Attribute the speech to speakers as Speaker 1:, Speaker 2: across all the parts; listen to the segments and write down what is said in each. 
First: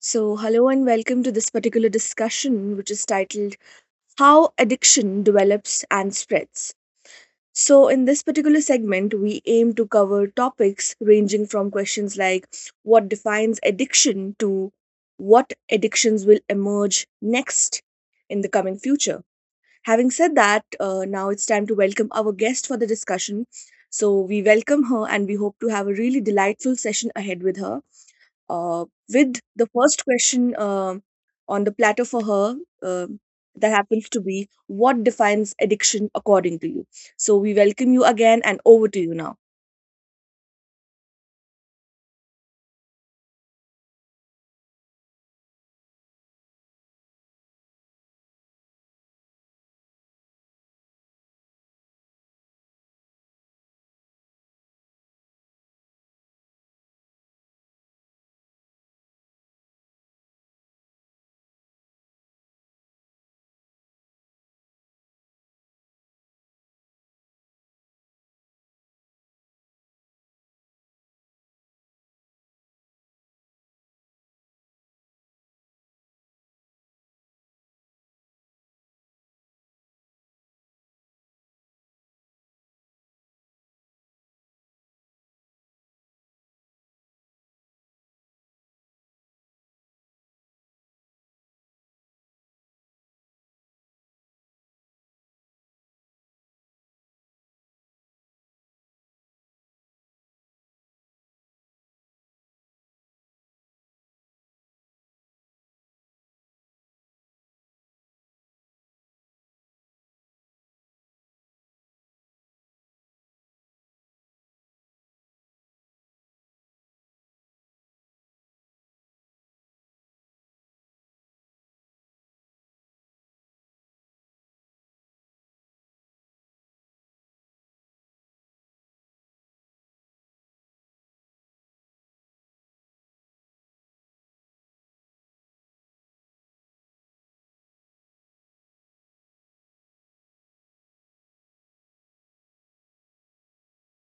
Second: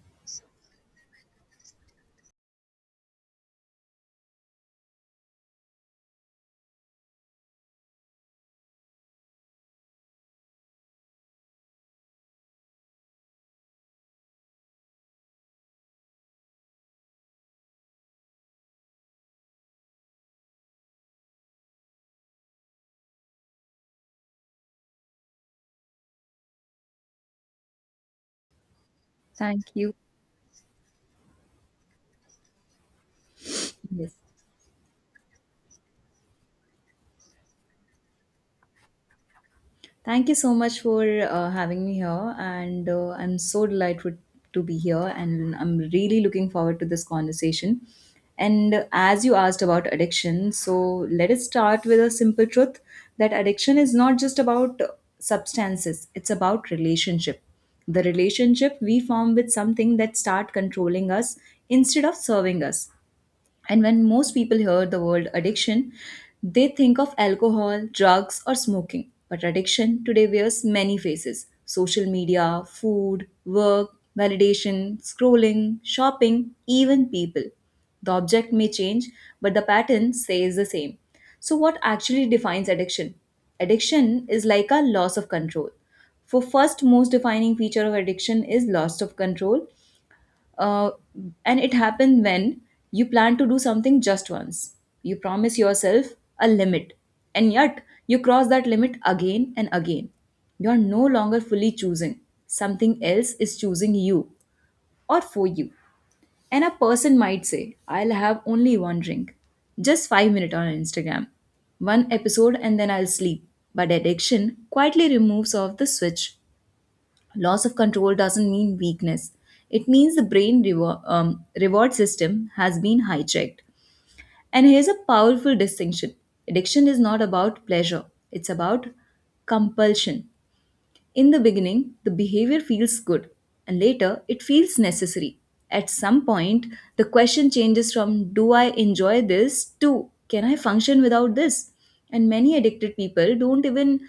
Speaker 1: So, hello and welcome to this particular discussion, which is titled How Addiction Develops and Spreads. So, in this particular segment, we aim to cover topics ranging from questions like what defines addiction to what addictions will emerge next in the coming future. Having said that, now it's time to welcome our guest for the discussion. So, we welcome her and we hope to have a really delightful session ahead with her uh, with the
Speaker 2: Thank you.
Speaker 1: first question on the platter for her um that happens
Speaker 2: Yes.
Speaker 1: to be what defines addiction according to you. So we welcome you again and over to you now.
Speaker 2: Thank you so much for having me here. And I'm so delighted to be here. And I'm really looking forward to this conversation. And as you asked about addiction, so let us start with a simple truth that addiction is not just about substances, it's about relationship. The relationship we form with something that start controlling us instead of serving us. And when most people hear the word addiction, they think of alcohol, drugs, or smoking. But addiction today wears many faces: social media, food, work, validation, scrolling, shopping, even people. The object may change, but the pattern stays the same. So, what actually defines addiction? Addiction is like a loss of control. For first, most defining feature of addiction is loss of control, uh, and it happens when you plan to do something just once. You promise yourself a limit, and yet you cross that limit again and again. You are no longer fully choosing; something else is choosing you, or for you. And a person might say, I'll have only one drink, just 5 minutes on Instagram, one episode and then I'll sleep. But addiction quietly removes off the switch. Loss of control doesn't mean weakness. It means the brain reward, reward system has been hijacked. And here's a powerful distinction: addiction is not about pleasure, it's about compulsion. In the beginning the behavior feels good, and later it feels necessary. At some point the question changes from, do I enjoy this, to, can I function without this? And many addicted people don't even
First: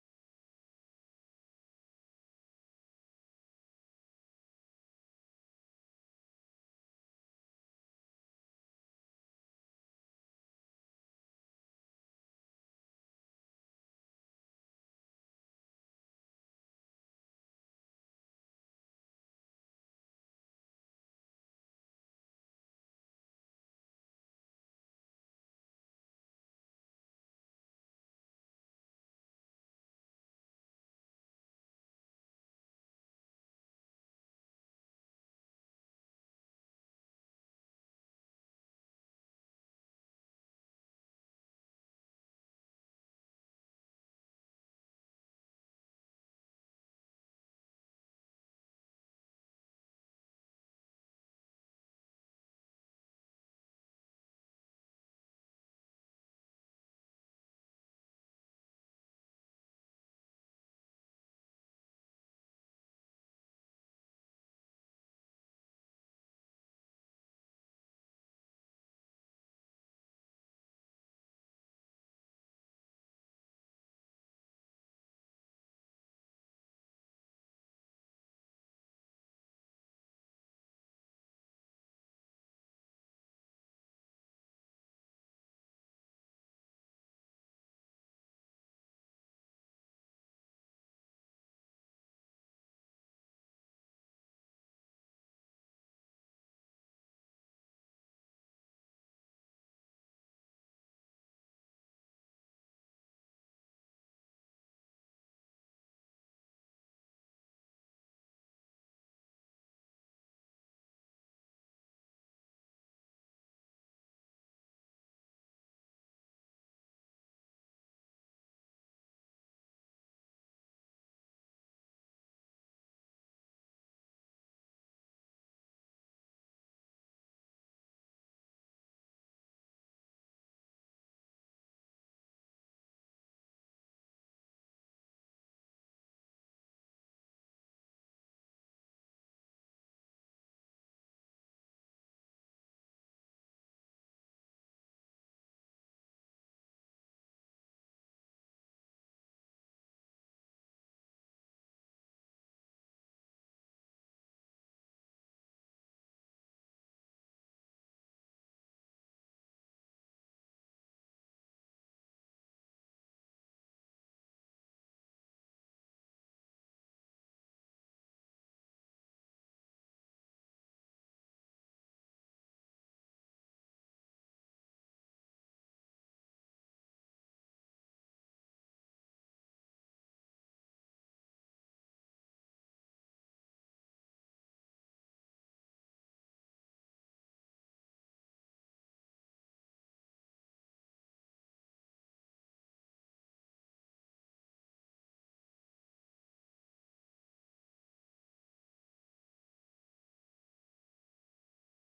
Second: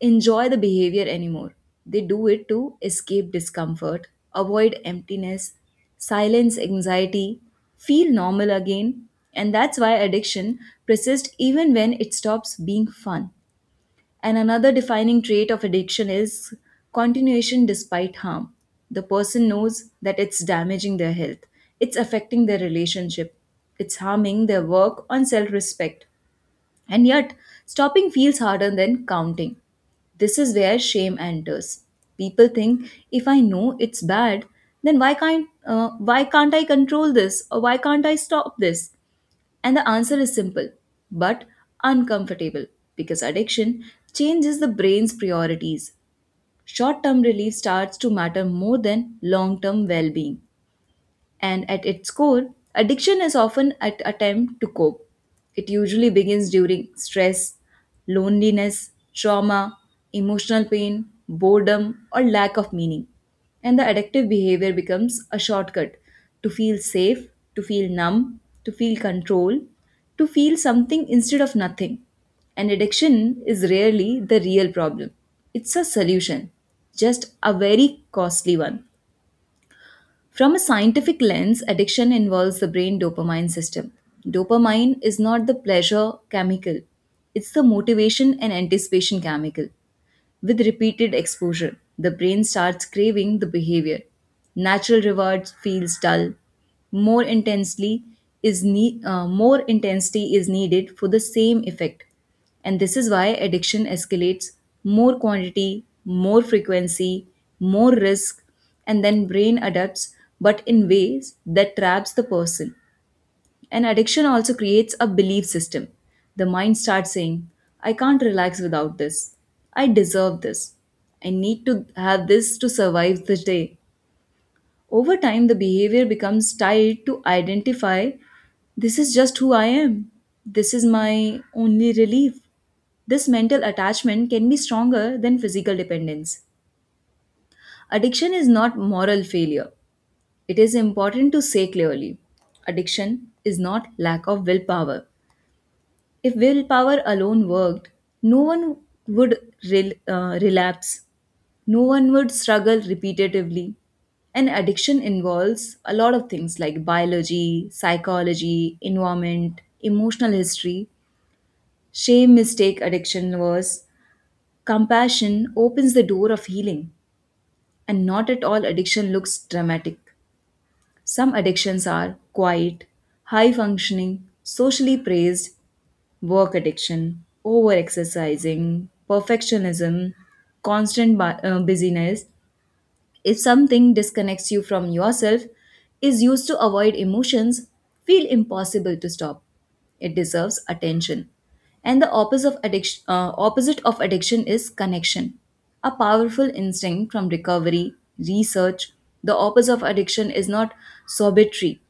Speaker 2: enjoy the behavior anymore. They do it to escape discomfort, avoid emptiness, silence anxiety, feel normal again, and that's why addiction persists even when it stops being fun. And another defining trait of addiction is continuation despite harm. The person knows that it's damaging their health, it's affecting their relationship, it's harming their work on self respect, and yet, stopping feels harder than counting. This is where shame enters. People think, if I know it's bad, then why can't I control this, or why can't I stop this? And the answer is simple but uncomfortable, because addiction changes the brain's priorities. Short-term relief starts to matter more than long-term well-being, and at its core, addiction is often an attempt to cope. It usually begins during stress, loneliness, trauma, emotional pain, boredom, or lack of meaning. And the addictive behavior becomes a shortcut to feel safe, to feel numb, to feel control, to feel something instead of nothing. And addiction is rarely the real problem, it's a solution, just a very costly one. From a scientific lens, addiction involves the brain dopamine system. Dopamine is not the pleasure chemical, it's the motivation and anticipation chemical. With repeated exposure, the brain starts craving the behavior. Natural reward feels dull. More intensely More intensity is needed for the same effect. And this is why addiction escalates: more quantity, more frequency, more risk, and then brain adapts, but in ways that traps the person. And addiction also creates a belief system. The mind starts saying, I can't relax without this. I deserve this. I need to have this to survive the day. Over time, the behavior becomes tied to identify, this is just who I am. This is my only relief. This mental attachment can be stronger than physical dependence. Addiction is not moral failure. It is important to say clearly. Addiction is not lack of willpower. If willpower alone worked, no one would relapse, no one would struggle repetitively. And addiction involves a lot of things like biology, psychology, environment, emotional history. Shame mistake addiction was. Compassion opens the door of healing, and not at all addiction looks dramatic. Some addictions are quiet, high functioning, socially praised: work addiction, over exercising, perfectionism, busyness. If something disconnects you from yourself, is used to avoid emotions, feel impossible to stop, it deserves attention. And the opposite of addiction is connection, a powerful instinct from recovery, research. The opposite of addiction is not sobriety,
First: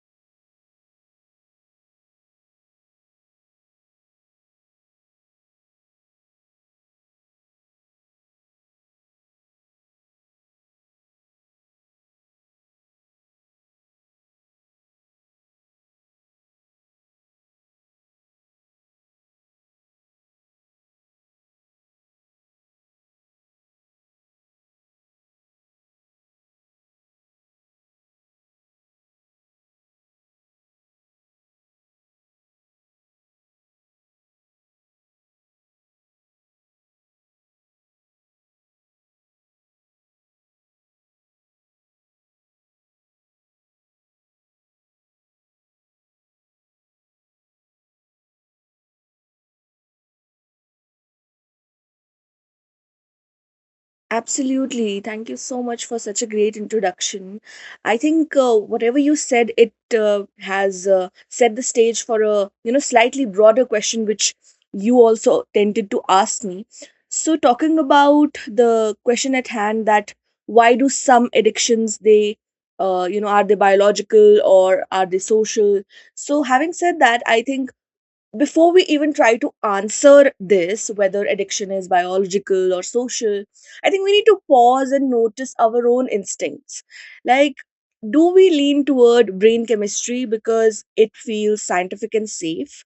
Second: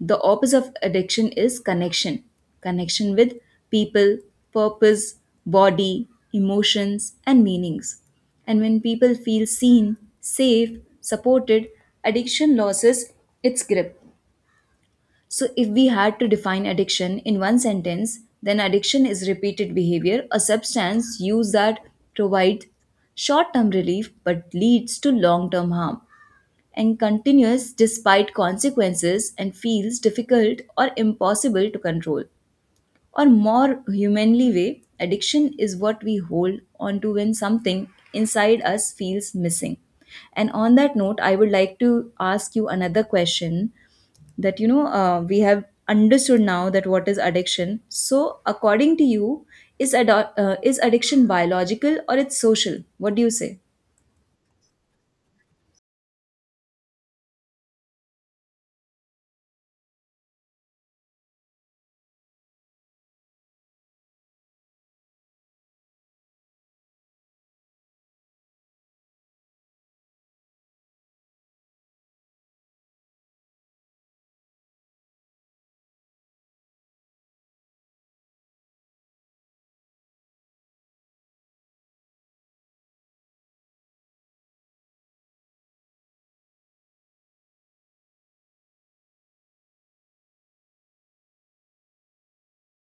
Speaker 2: the opposite of addiction is connection, connection with people, purpose, body, emotions, and meanings. And when people feel seen, safe, supported, addiction loses its grip. So, if we had to define addiction in one sentence, then addiction is repeated behavior, a substance used that provides short term relief but leads to long term harm and continues despite consequences and feels difficult or impossible to control. Or more humanly way, addiction is what we hold on to when something inside us feels missing. And on that note, I would like to ask you another question, that you know we have understood now that what is addiction. So, according to you, is addiction biological or it's social? What do you say?
Speaker 1: Absolutely. Thank you so much for such a great introduction. I think whatever you said, it has set the stage for a, you know, slightly broader question, which you also tended to ask me. So, talking about the question at hand, that why do some addictions they you know, are they biological or are they social? So, having said that, I think before we even try to answer this, whether addiction is biological or social, I think we need to pause and notice our own instincts. Like, do we lean toward brain chemistry because it feels scientific and safe?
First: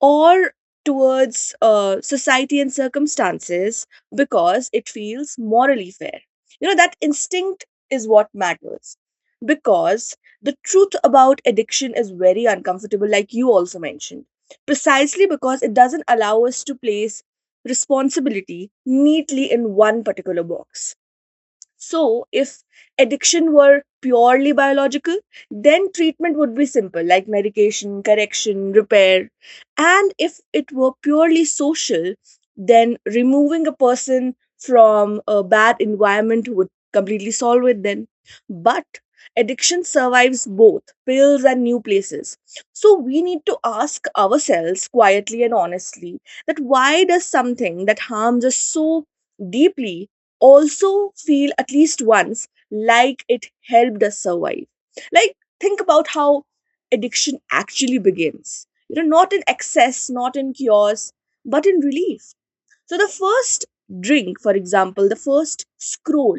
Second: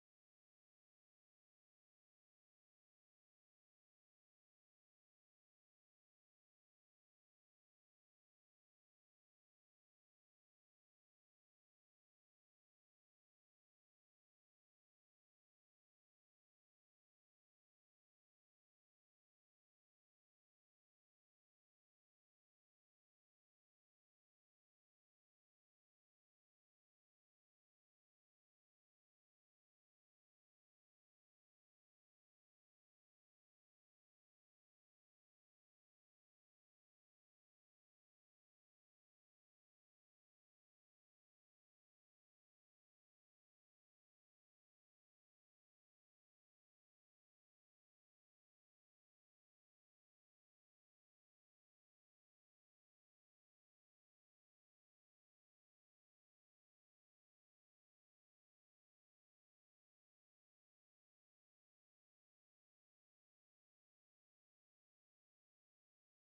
Speaker 1: Or towards society and circumstances because it feels morally fair. You know, that instinct is what matters, because the truth about addiction is very uncomfortable, like you also mentioned, precisely because it doesn't allow us to place responsibility neatly in one particular box. So, if addiction were purely biological, then treatment would be simple, like medication, correction, repair. And if it were purely social, then removing a person from a bad environment would completely solve it then. But addiction survives both pills and new places. So we need to ask ourselves quietly and honestly that why does something that harms us so deeply also feel, at least once, like it helped us survive. Like, think about how addiction actually begins. You know, not in excess, not in cures, but in relief. So the first drink, for example, the first scroll,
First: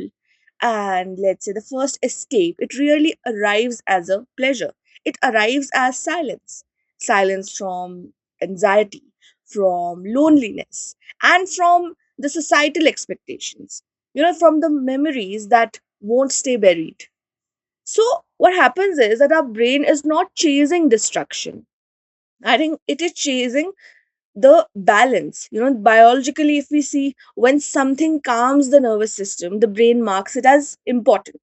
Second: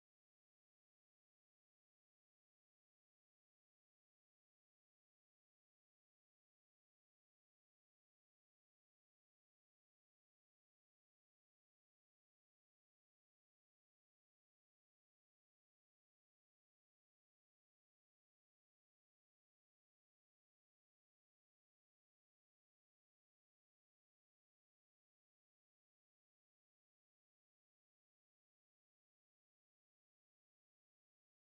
Speaker 1: and let's say the first escape, it really arrives as a pleasure. It arrives as silence, silence from anxiety, from loneliness, and from the societal expectations, you know, from the memories that won't stay buried. So, what happens is that our brain is not chasing destruction. I think it is chasing the balance. You know, biologically, if we see, when something calms the nervous system, the brain marks it as important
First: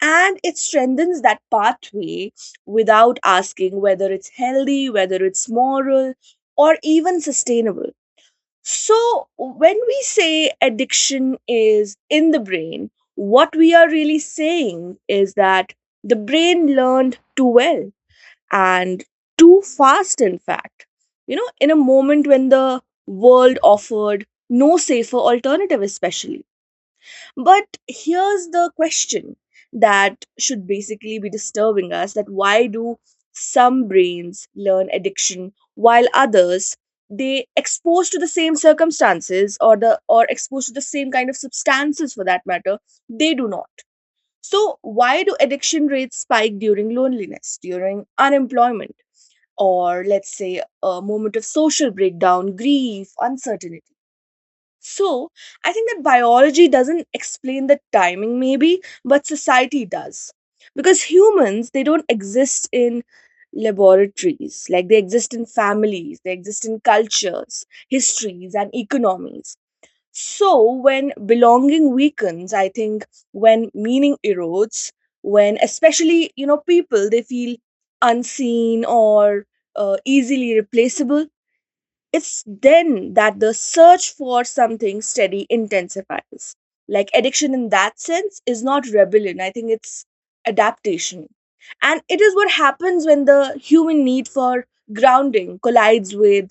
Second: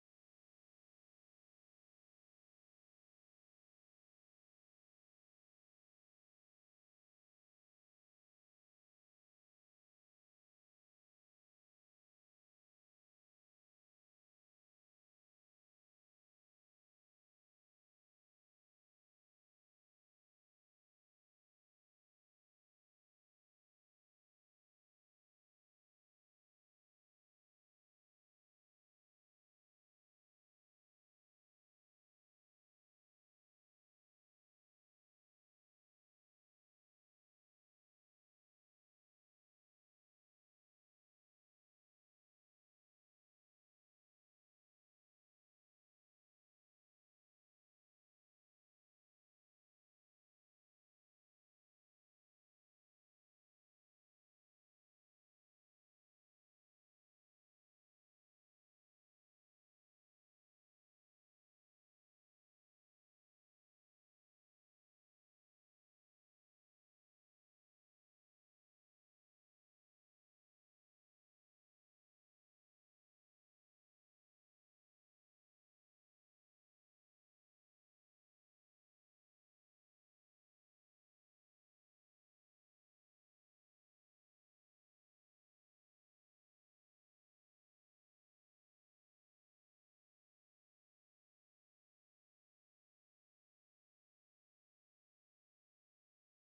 Speaker 1: and it strengthens that pathway without asking whether it's healthy, whether it's moral, or even sustainable. So when we say addiction is in the brain, what we are really saying is that the brain learned too well and too fast, in fact. You know, in a moment when the world offered no safer alternative, especially. But here's the question that should basically be disturbing us, that why do some brains learn addiction while others, they exposed to the same circumstances, or the, or exposed to the same kind of substances for that matter, they do not. So why do addiction rates spike during loneliness, during unemployment, or let's say a moment of social breakdown, grief, uncertainty. So, I think that biology doesn't explain the timing, maybe, but society does. Because humans, they don't exist in laboratories, like they exist in families, they exist in cultures, histories, and economies. So, when belonging weakens, I think, when meaning erodes, when especially, you know, people they feel unseen or easily replaceable, it's then that the search for something steady intensifies. Like addiction in that sense is not rebellion, I think it's adaptation. And it is what happens when the human need for grounding collides with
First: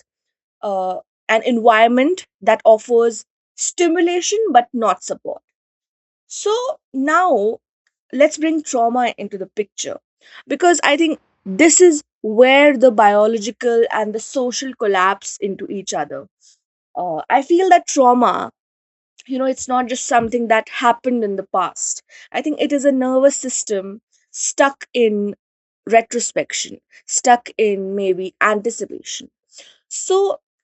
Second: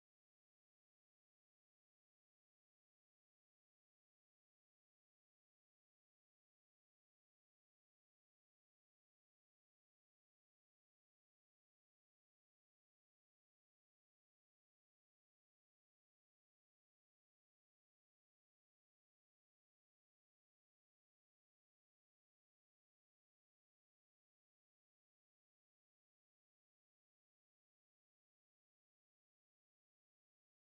Speaker 1: uh, an environment that offers stimulation but not support. So now let's bring trauma into the picture, because I think this is where the biological and the social collapse into each other. I feel that trauma, you know, it's not just something that happened in the past. I think it is a nervous system stuck in retrospection, stuck in maybe anticipation. So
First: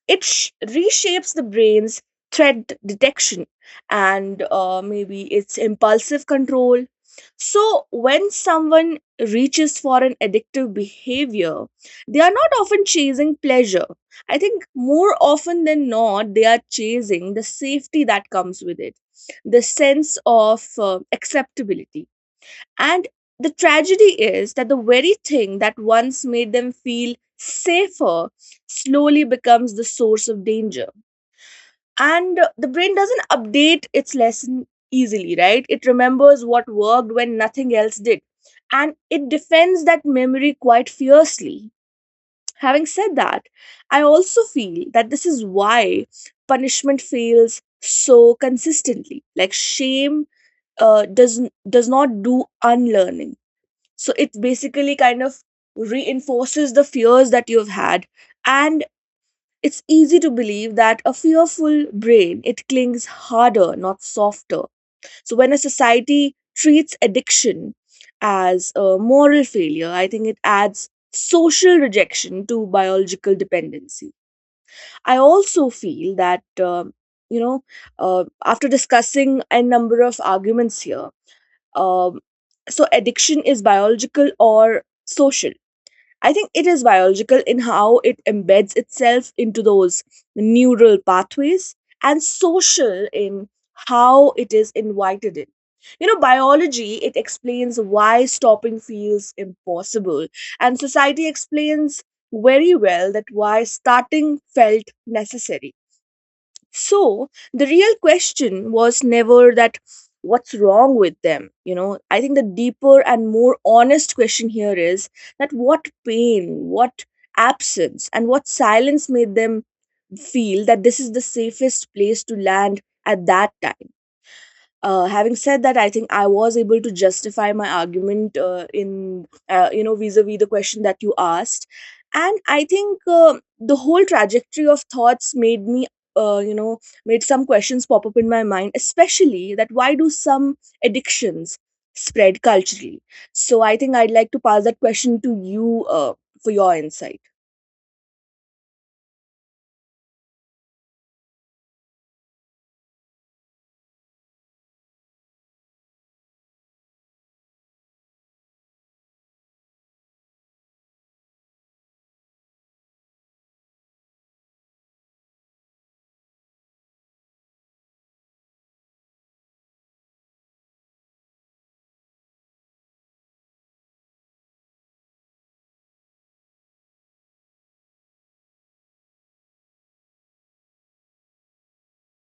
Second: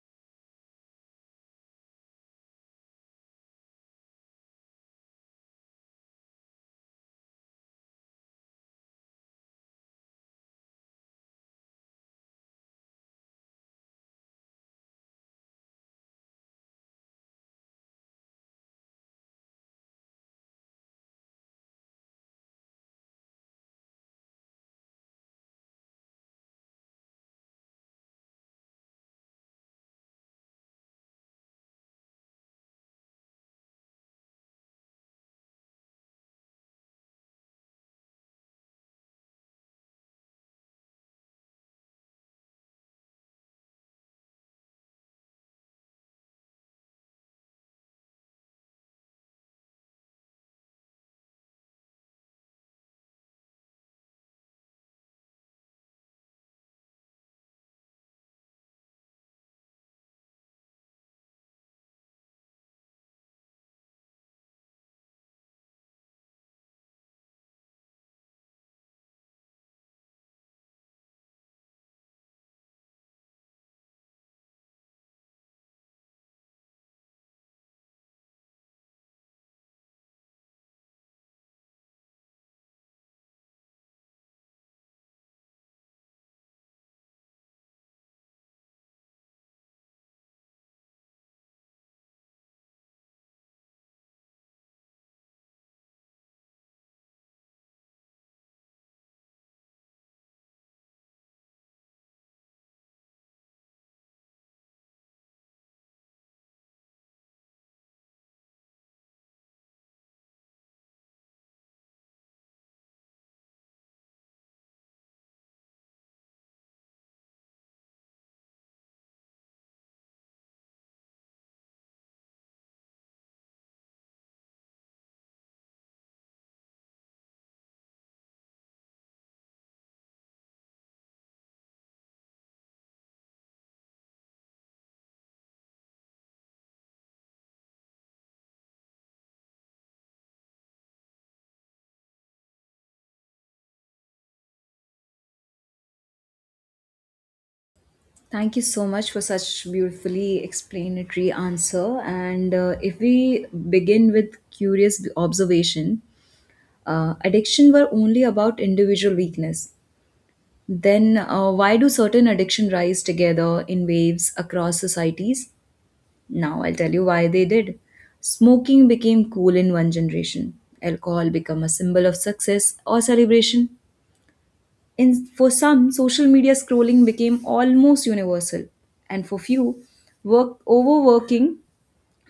Speaker 1: it reshapes the brain's threat detection and maybe its impulsive control. So when someone reaches for an addictive behavior, they are not often chasing pleasure. I think more often than not, they are chasing the safety that comes with it, the sense of acceptability. And the tragedy is that the very thing that once made them feel safer slowly becomes the source of danger. And the brain doesn't update its lesson easily, right? It remembers what worked when nothing else did. And it defends that memory quite fiercely. Having said that, I also feel that this is why punishment fails so consistently. Like shame uh, does does not do unlearning, so it basically kind of reinforces the fears that you've had. And it's easy to believe that a fearful brain, it clings harder, not softer. So when a society treats addiction as a moral failure, I think it adds social rejection to biological dependency. I also feel that, you know, after discussing a number of arguments here, um, so addiction is biological or social, I think it is biological in how it embeds itself into those neural pathways, and social in how it is invited in. You know, biology, it explains why stopping feels impossible, and society explains very well that why starting felt necessary. So the real question was never that what's wrong with them, you know. I think the deeper and more honest question here is that what pain, what absence, and what silence made them feel that this is the safest place to land at that time. Having said that, I think I was able to justify my argument in, you know, vis-a-vis the question that you asked. And I think the whole trajectory of thoughts made me you know, made some questions pop up in my mind, especially that why do some addictions spread culturally. So I think I'd like to pass that question to you for your insight.
Speaker 2: Thank you so much for such beautifully explanatory answer. And if we begin with curious observation, addiction were only about individual weakness. Then why do certain addiction rise together in waves across societies? Now I'll tell you why they did. Smoking became cool in one generation. Alcohol became a symbol of success or celebration. In, for some, social media scrolling became almost universal, and for few, work overworking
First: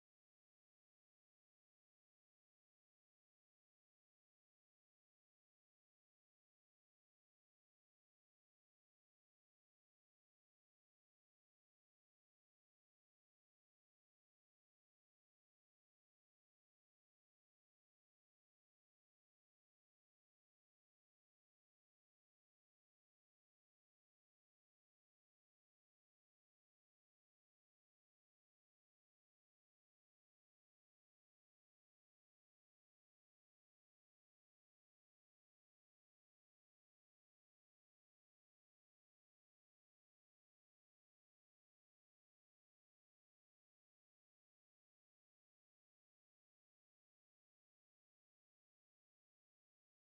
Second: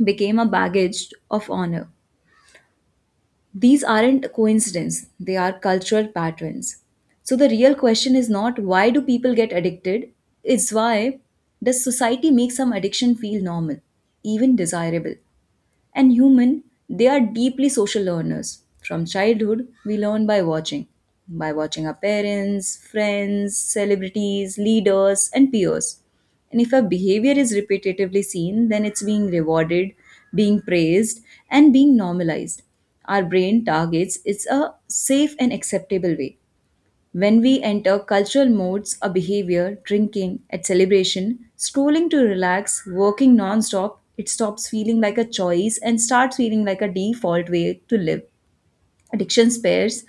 Speaker 2: became a baggage of honor. These aren't a coincidence, they are cultural patterns. So the real question is not, why do people get addicted, it's, why does society make some addiction feel normal, even desirable? And human, they are deeply social learners. From childhood, we learn by watching our parents, friends, celebrities, leaders, and peers. And if a behavior is repetitively seen, then it's being rewarded, being praised, and being normalized. Our brain targets it's a safe and acceptable way. When we enter cultural modes of behavior, drinking at celebration, scrolling to relax, working non-stop, it stops feeling like a choice and starts feeling like a default way to live. Addiction spares,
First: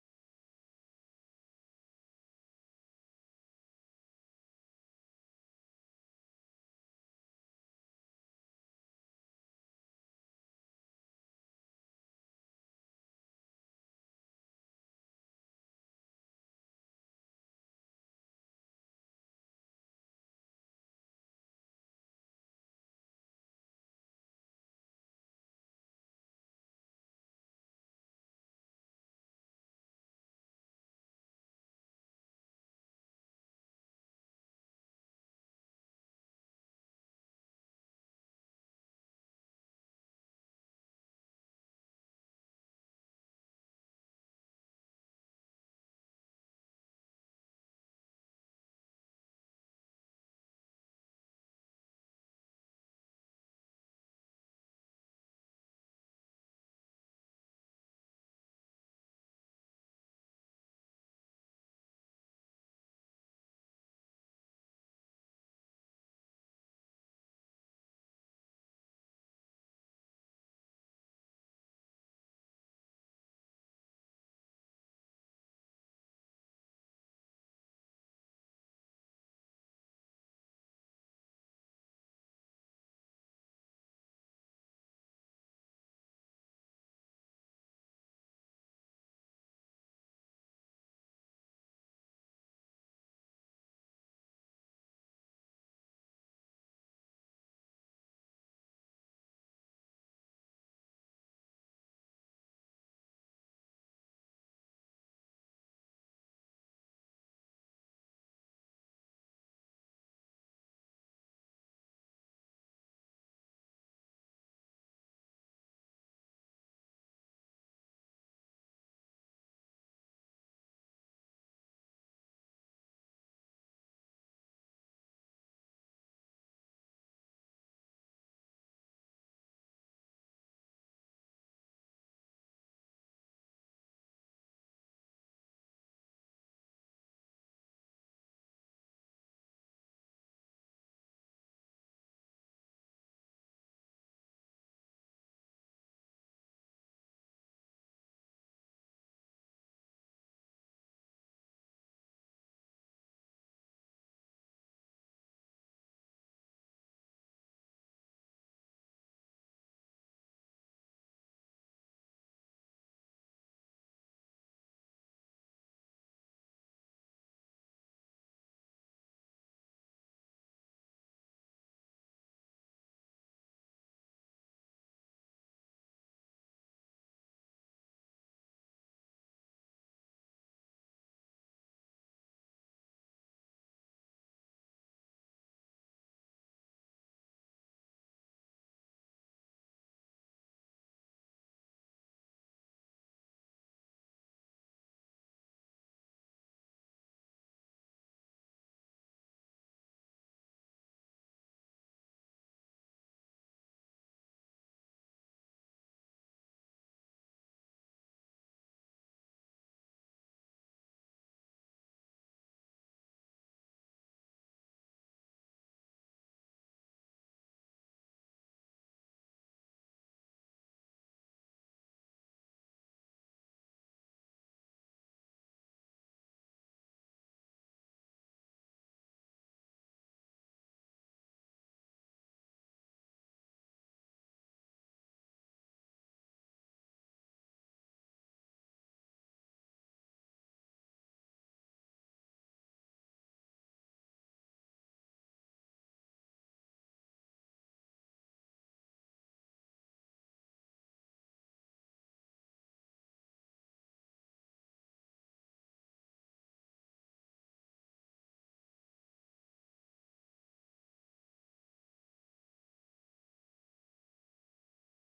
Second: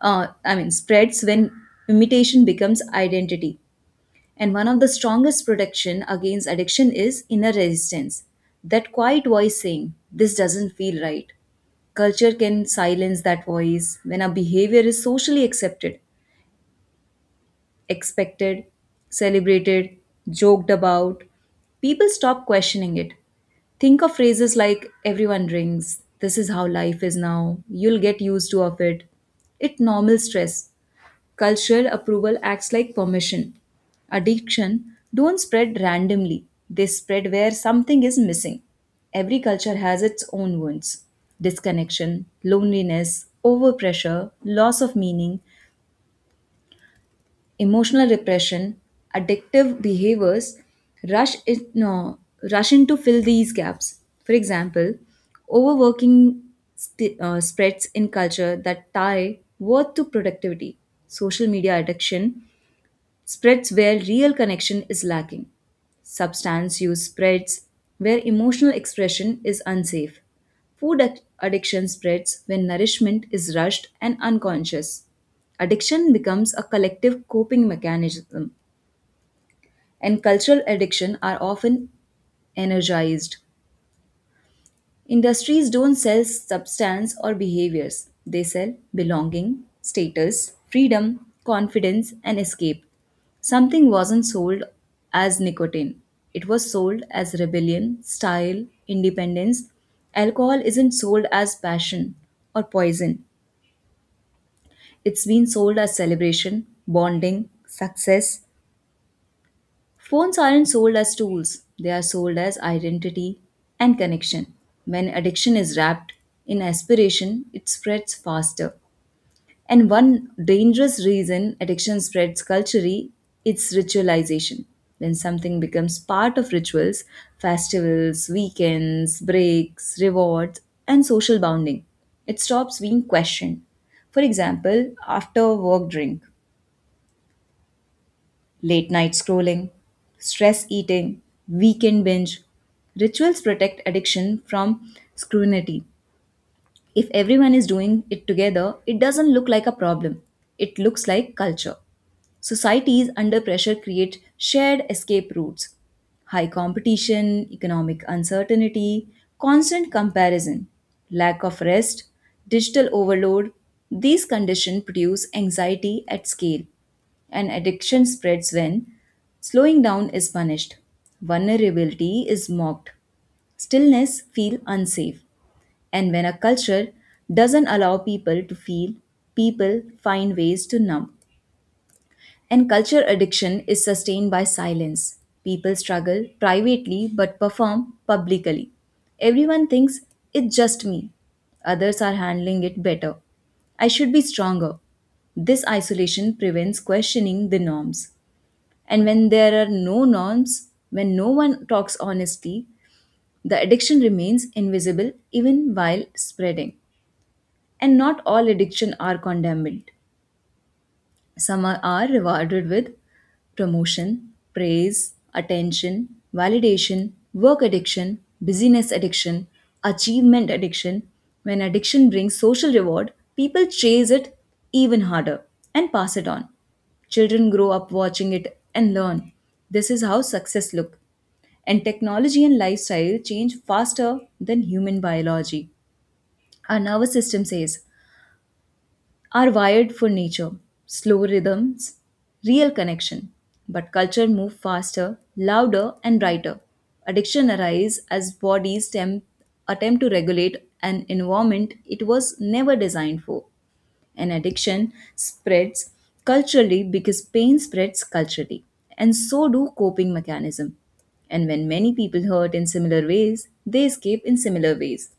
Speaker 2: I mean, spreads when imitation becomes identity. And one of the strongest protection against addiction is inner resistance. That quiet voice saying, "This doesn't feel right." Culture can silence that voice. When a behavior is socially accepted, expected, celebrated, joked about, people stop questioning it. Think of phrases like, everyone drinks, this is how life is now, you'll get used to of it. It normal stress. Cultural approval acts like permission. Addiction don't spread randomly. They spread where something is missing. Every culture has its own wounds. Disconnection, loneliness, overpressure, loss of meaning, emotional repression, addictive behaviors rush in, no, rush in to fill these gaps. For example, overworking spreads in culture that tie worth to productivity. Social media addiction spreads where real connection is lacking. Substance use spreads where emotional expression is unsafe. Addiction spreads when nourishment is rushed and unconscious. Addiction becomes a collective coping mechanism, and cultural addiction are often energized. Industries don't sell substance or behaviors, they sell belonging, status, freedom, confidence, and escape. Something wasn't sold as nicotine, it was sold as rebellion, style, independence. Alcohol isn't sold as passion or poison, it's been sold as celebration, bonding, success. Phones aren't sold as tools, they are sold as identity and connection. When addiction is wrapped in aspiration, it spreads faster. And one dangerous reason addiction spreads culturally is ritualization. When something becomes part of rituals, festivals, weekends, breaks, rewards, and social bonding, it stops being questioned. For example, after work drink. Late night scrolling, stress eating, weekend binge. Rituals protect addiction from scrutiny. If everyone is doing it together, it doesn't look like a problem. It looks like culture. Societies under pressure create shared escape routes. High competition, economic uncertainty, constant comparison, lack of rest, digital overload, these conditions produce anxiety at scale, and addiction spreads when slowing down is punished, vulnerability is mocked, stillness feel unsafe, and when a culture doesn't allow people to feel, people find ways to numb. And culture addiction is sustained by silence. People struggle privately but perform publicly. Everyone thinks it's just me. Others are handling it better. I should be stronger. This isolation prevents questioning the norms. And when there are no norms, when no one talks honestly, the addiction remains invisible even while spreading. And not all addiction are condemned. Some are rewarded with promotion, praise, attention, validation: work addiction, busyness addiction, achievement addiction. When addiction brings social reward, people chase it even harder and pass it on. Children grow up watching it and learn. This is how success looks. And technology and lifestyle change faster than human biology. Our nervous system says, are wired for nature, slow rhythms, real connection. But culture move faster, louder, and brighter. Addiction arise as bodies attempt to regulate an environment it was never designed for. And addiction spreads culturally because pain spreads culturally, and so do coping mechanism. And when many people hurt in similar ways, they escape in similar ways.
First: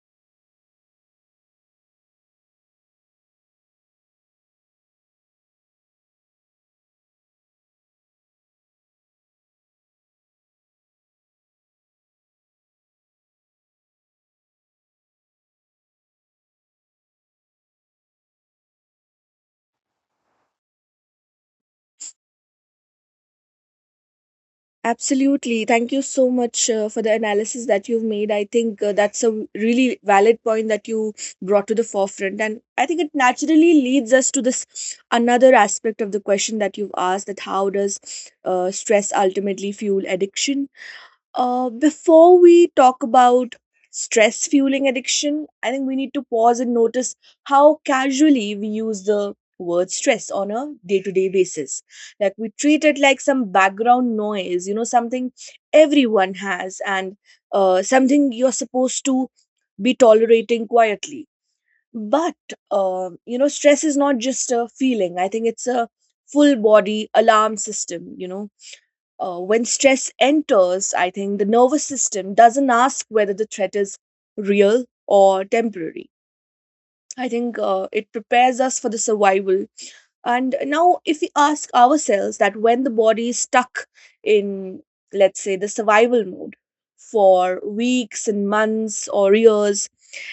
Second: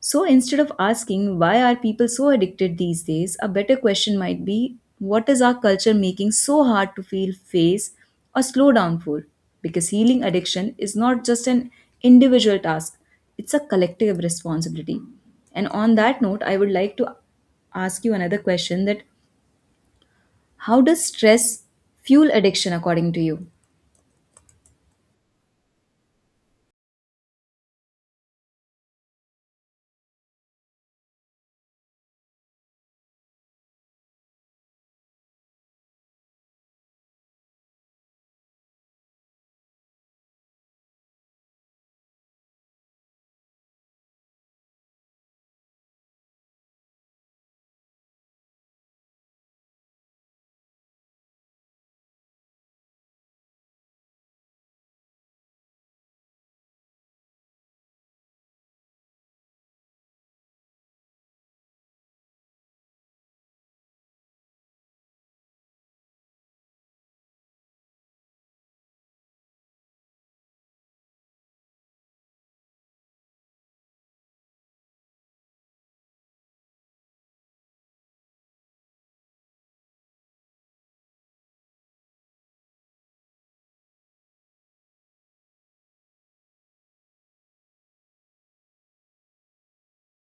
Speaker 2: So instead of asking, why are people so addicted these days, a better question might be, what is our culture making so hard to feel, face, or slow down for? Because healing addiction is not just an individual task, it's a collective responsibility. And on that note, I would like to ask you another question, that how does stress fuel addiction according to you?
Speaker 1: Absolutely. Thank you so much for the analysis that you've made. I think that's a really valid point that you brought to the forefront. And I think it naturally leads us to this another aspect of the question that you've asked, that how does stress ultimately fuel addiction? Before we talk about stress fueling addiction, I think we need to pause and notice how casually we use the word stress on a day to day basis. Like we treat it like some background noise, you know, something everyone has and something you're supposed to be tolerating quietly. But, you know, stress is not just a feeling, I think it's a full body alarm system, you know. When stress enters, I think the nervous system doesn't ask whether the threat is real or temporary. I think it prepares us for the survival. And now, if we ask ourselves that when the body is stuck in, let's say, the survival mode for weeks and months or years,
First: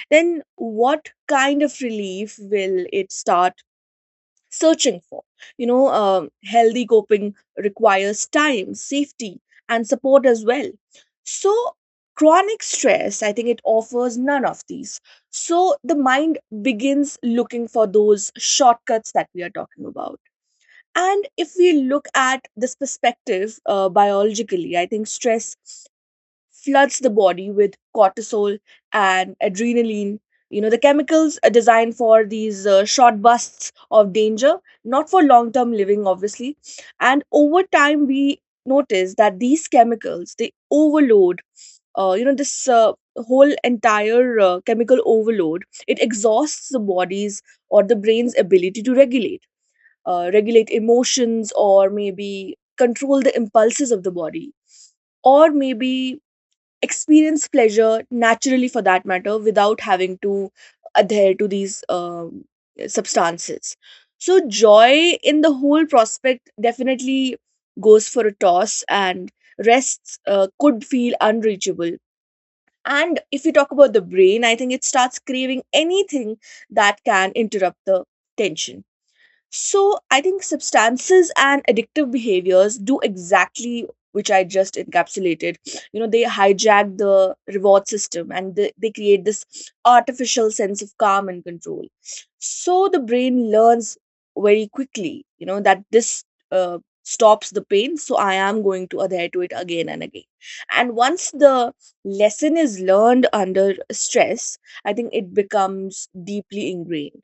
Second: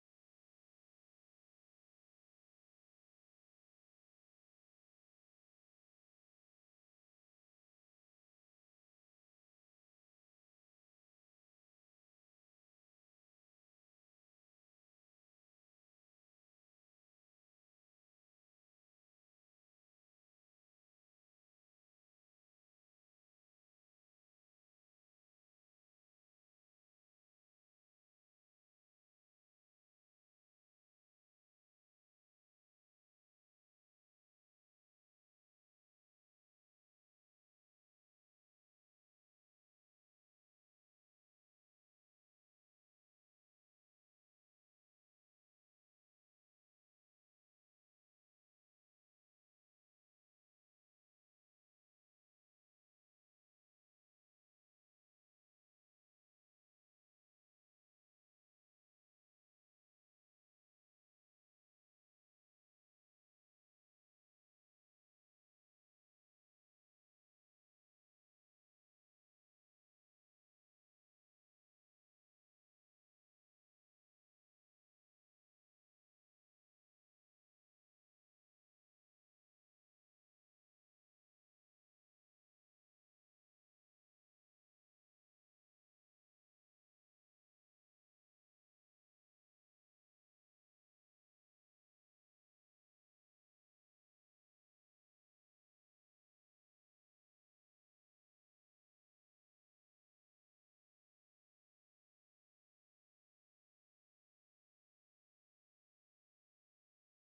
Speaker 1: then what kind of relief will it start searching for. You know, healthy coping requires time, safety, and support as well. So, chronic stress, I think it offers none of these. So, the mind begins looking for those shortcuts that we are talking about. And if we look at this perspective biologically, I think stress floods the body with cortisol and adrenaline. You know, the chemicals are designed for these short bursts of danger, not for long term living, obviously. And over time, we notice that these chemicals, they overload, you know, this whole entire chemical overload, it exhausts the body's or the brain's ability to regulate, regulate emotions or maybe control the impulses of the body, or maybe experience pleasure naturally for that matter without having to adhere to these substances. So joy in the whole prospect definitely goes for a toss, and rests could feel unreachable. And if you talk about the brain, I think it starts craving anything that can interrupt the tension. So I think substances and addictive behaviors do exactly which I just encapsulated. You know, they hijack the reward system and they create this artificial sense of calm and control. So the brain learns very quickly, you know, that this stops the pain. So I am going to adhere to it again and again. And once the lesson is learned under stress, I think it becomes deeply ingrained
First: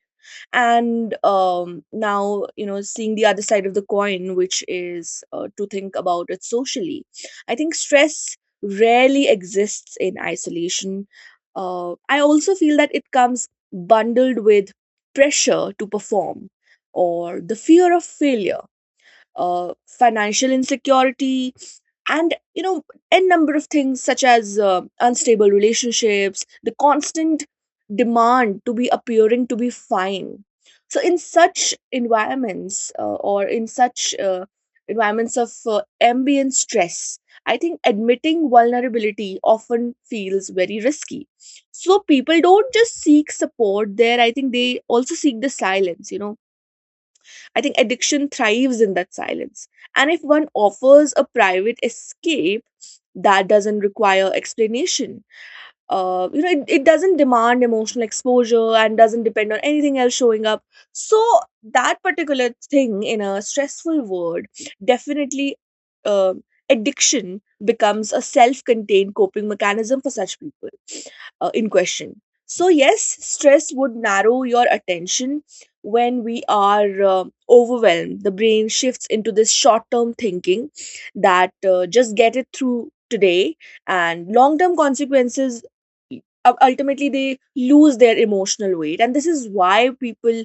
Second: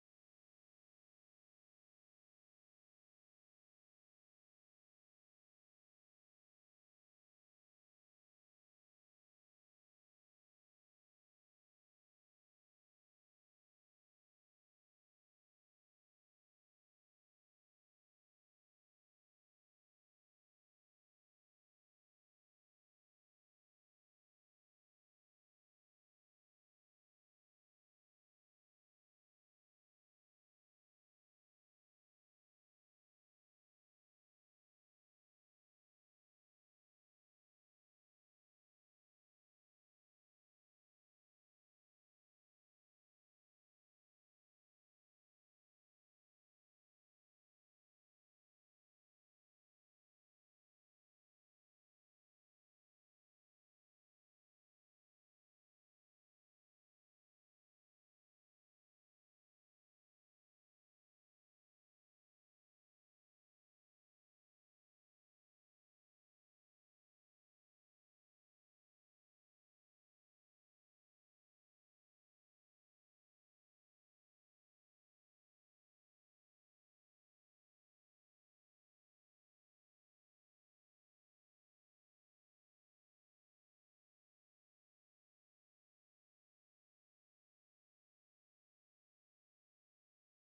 Speaker 1: and now you know seeing the other side of the coin, which is to think about it socially. I think stress rarely exists in isolation. I also feel that it comes bundled with pressure to perform or the fear of failure, financial insecurity, and n number of things such as unstable relationships, the constant demand to be appearing to be fine. So in such environments, or in such environments of ambient stress, I think admitting vulnerability often feels very risky. So people don't just seek support there, I think they also seek the silence. I think addiction thrives in that silence. And if one offers a private escape that doesn't require explanation, it doesn't demand emotional exposure and doesn't depend on anything else showing up. So that particular thing in a stressful world, definitely, uh, addiction becomes a self-contained coping mechanism for such people in question. So yes, stress would narrow your attention. When we are overwhelmed, the brain shifts into this short-term thinking that just get it through today, and long-term consequences, u- ultimately they lose their emotional weight, and this is why people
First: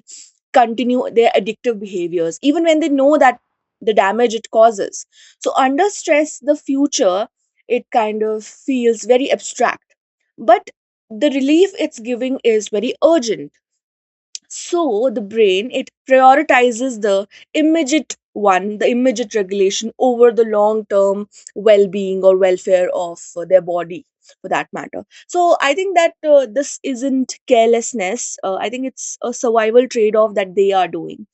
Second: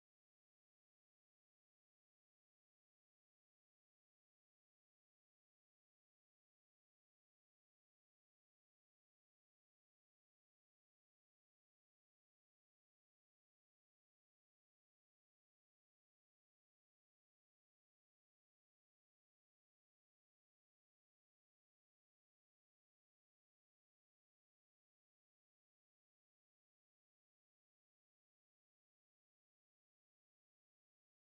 Speaker 1: continue their addictive behaviors even when they know that the damage it causes. So under stress, the future, it kind of feels very abstract, but the relief it's giving is very urgent. So the brain, it prioritizes the immediate one, the immediate regulation over the long term well being or welfare of their body, for that matter. So I think that this isn't carelessness. I think it's a survival trade off that they are doing.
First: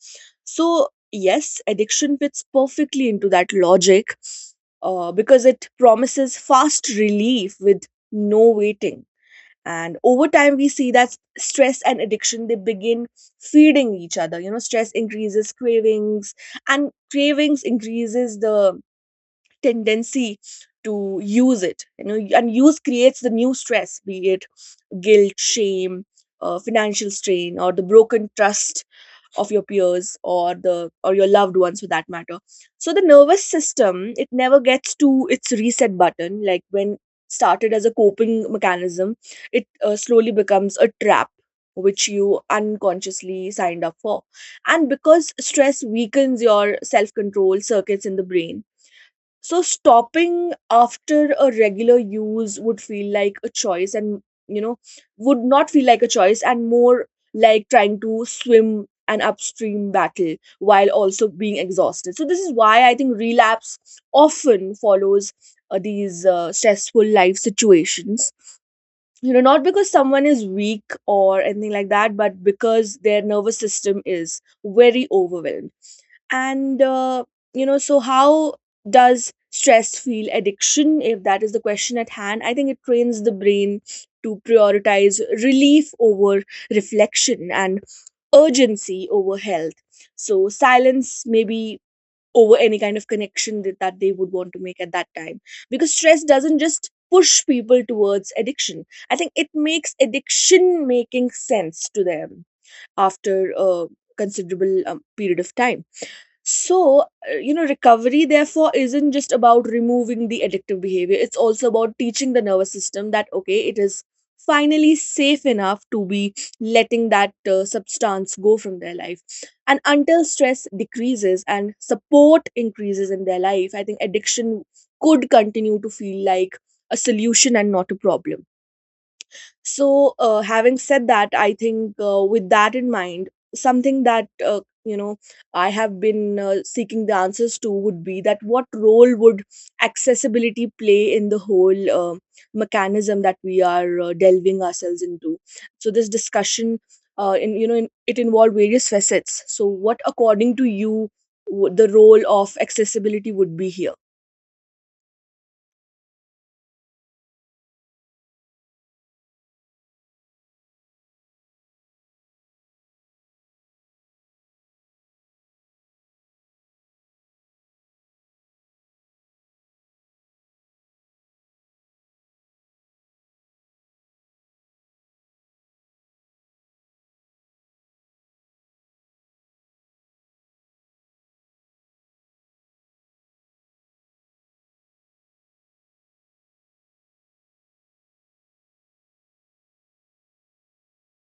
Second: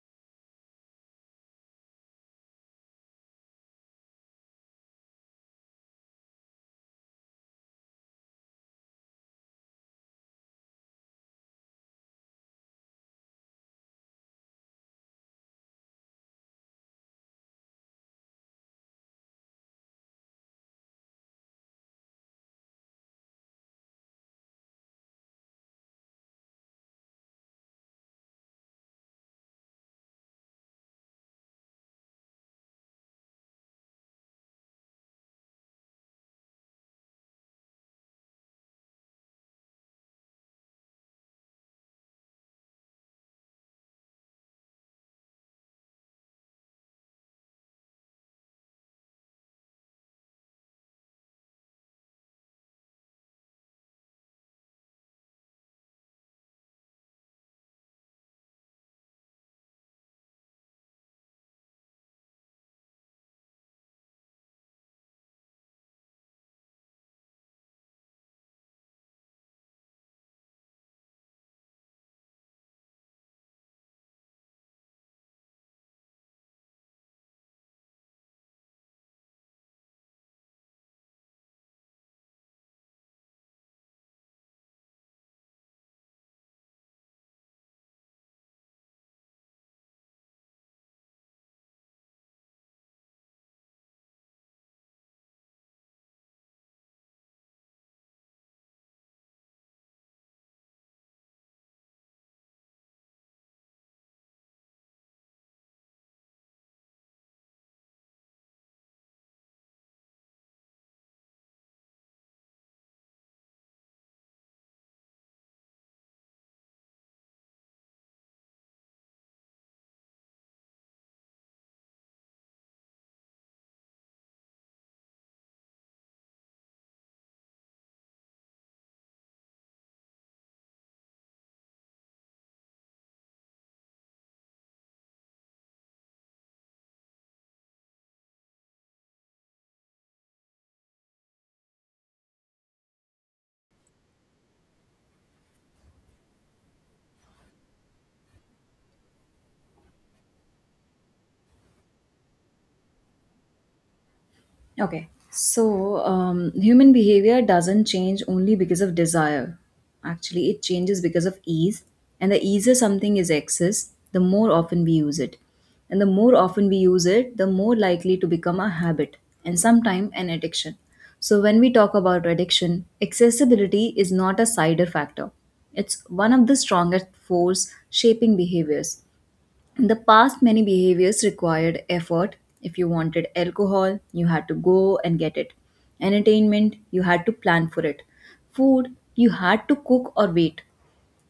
Speaker 1: So yes, addiction fits perfectly into that logic, because it promises fast relief with no waiting. And over time we see that stress and addiction, they begin feeding each other. You know, stress increases cravings, and cravings increases the tendency to use it, and use creates the new stress, be it guilt, shame, financial strain, or the broken trust of your peers or the or your loved ones, for that matter. So the nervous system, it never gets to its reset button. Like when started as a coping mechanism, it slowly becomes a trap which you unconsciously signed up for. And because stress weakens your self control circuits in the brain, so stopping after a regular use would feel like a choice and, you know would not feel like a choice and more like trying to swim an upstream battle while also being exhausted. So this is why I think relapse often follows these stressful life situations. You know, not because someone is weak or anything like that, but because their nervous system is very overwhelmed, and so how does stress feel addiction, if that is the question at hand? I think it trains the brain to prioritize relief over reflection, and urgency over health, so silence maybe over any kind of connection that they would want to make at that time. Because stress doesn't just push people towards addiction, I think it makes addiction making sense to them after a considerable period of time. So, recovery therefore isn't just about removing the addictive behavior. It's also about teaching the nervous system that, okay, it is finally safe enough to be letting that substance go from their life. And until stress decreases and support increases in their life, I think addiction could continue to feel like a solution and not a problem. So, having said that, I think with that in mind, something that I have been seeking the answers to would be that what role would accessibility play in the whole mechanism that we are delving ourselves into? So, this discussion, in you know, in, it involved various facets. So, what according to you the role of accessibility would be here?
Speaker 2: Okay. So, human behavior doesn't change only because of desire. Actually, it changes because of ease. And the easier something is accessed, the more often we use it. And the more often we use it, the more likely to become a habit and sometime an addiction. So, when we talk about addiction, accessibility is not a cider factor. It's one of the strongest force shaping behaviors. In the past, many behaviors required effort. If you wanted alcohol, you had to go and get it. Entertainment, you had to plan for it. Food, you had to cook or wait.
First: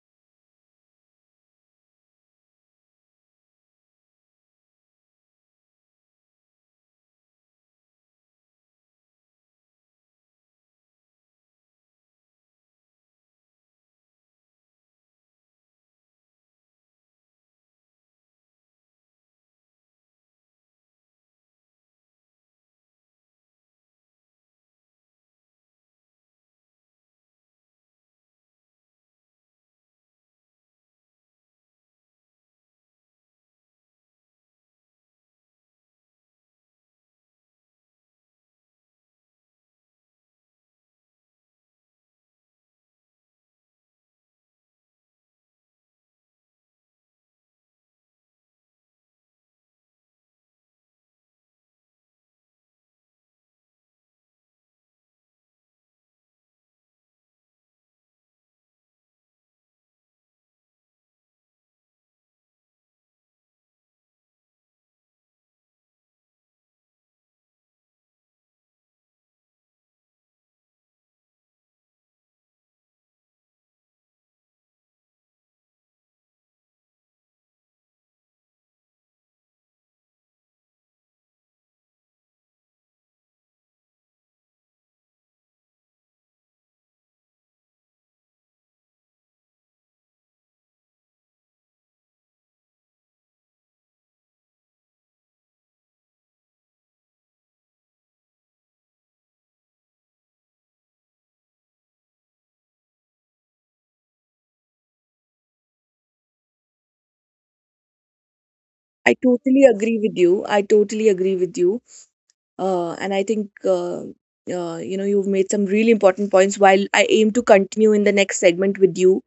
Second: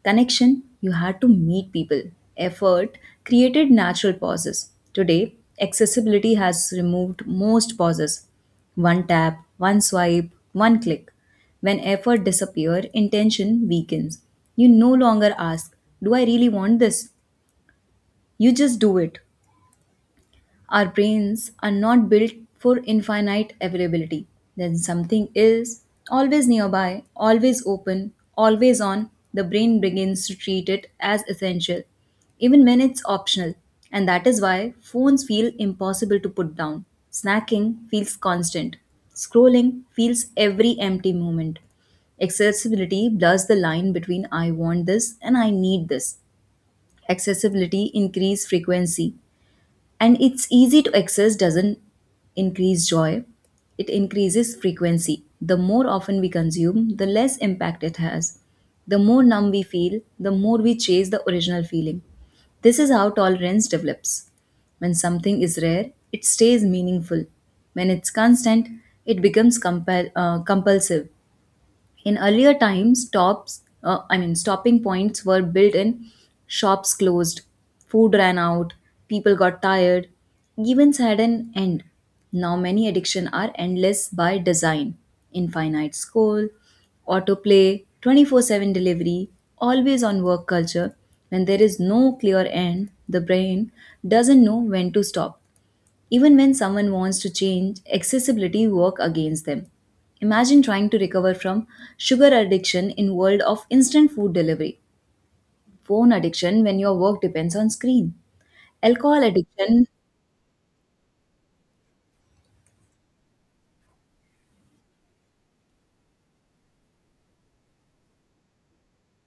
Speaker 2: Connection, you had to meet people. Effort created natural pauses. Today, accessibility has removed most pauses. One tap, one swipe, one click. When effort disappears, intention weakens. You no longer ask, do I really want this? You just do it. Our brains are not built for infinite availability. Then something is always nearby, always open, always on, the brain begins to treat it as essential, even when it's optional. And that is why phones feel impossible to put down. Snacking feels constant. Scrolling feels every empty moment. Accessibility blurs the line between I want this and I need this. Accessibility increase frequency, and it's easy to access doesn't increase joy, it increases frequency. The more often we consume, the less impact it has. The more numb we feel, the more we chase the original feeling. This is how tolerance develops. When something is rare, it stays meaningful. When it's constant, it becomes compulsive. In earlier times, stopping points were built in. Shops closed, food ran out, people got tired. Events had an end. Now many addiction are endless by design. Infinite scroll, autoplay, 24/7 delivery, always on work culture. When there is no clear end, the brain doesn't know when to stop. Even when someone wants to change, accessibility work against them. Imagine trying to recover from sugar addiction in world of instant food delivery, phone addiction when your work depends on screen,
Speaker 1: I
Speaker 2: alcohol
Speaker 1: totally
Speaker 2: addiction.
Speaker 1: agree with you. I totally agree with you. And I think, you know, You've made some really important points while I aim to continue in the next segment with you.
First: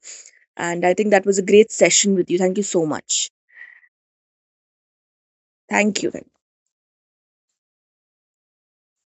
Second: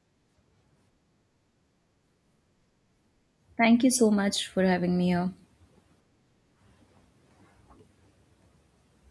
Speaker 1: And I think that was a great session with you. Thank you so much.
Speaker 2: Thank you so much for having me here.
Speaker 1: Thank you.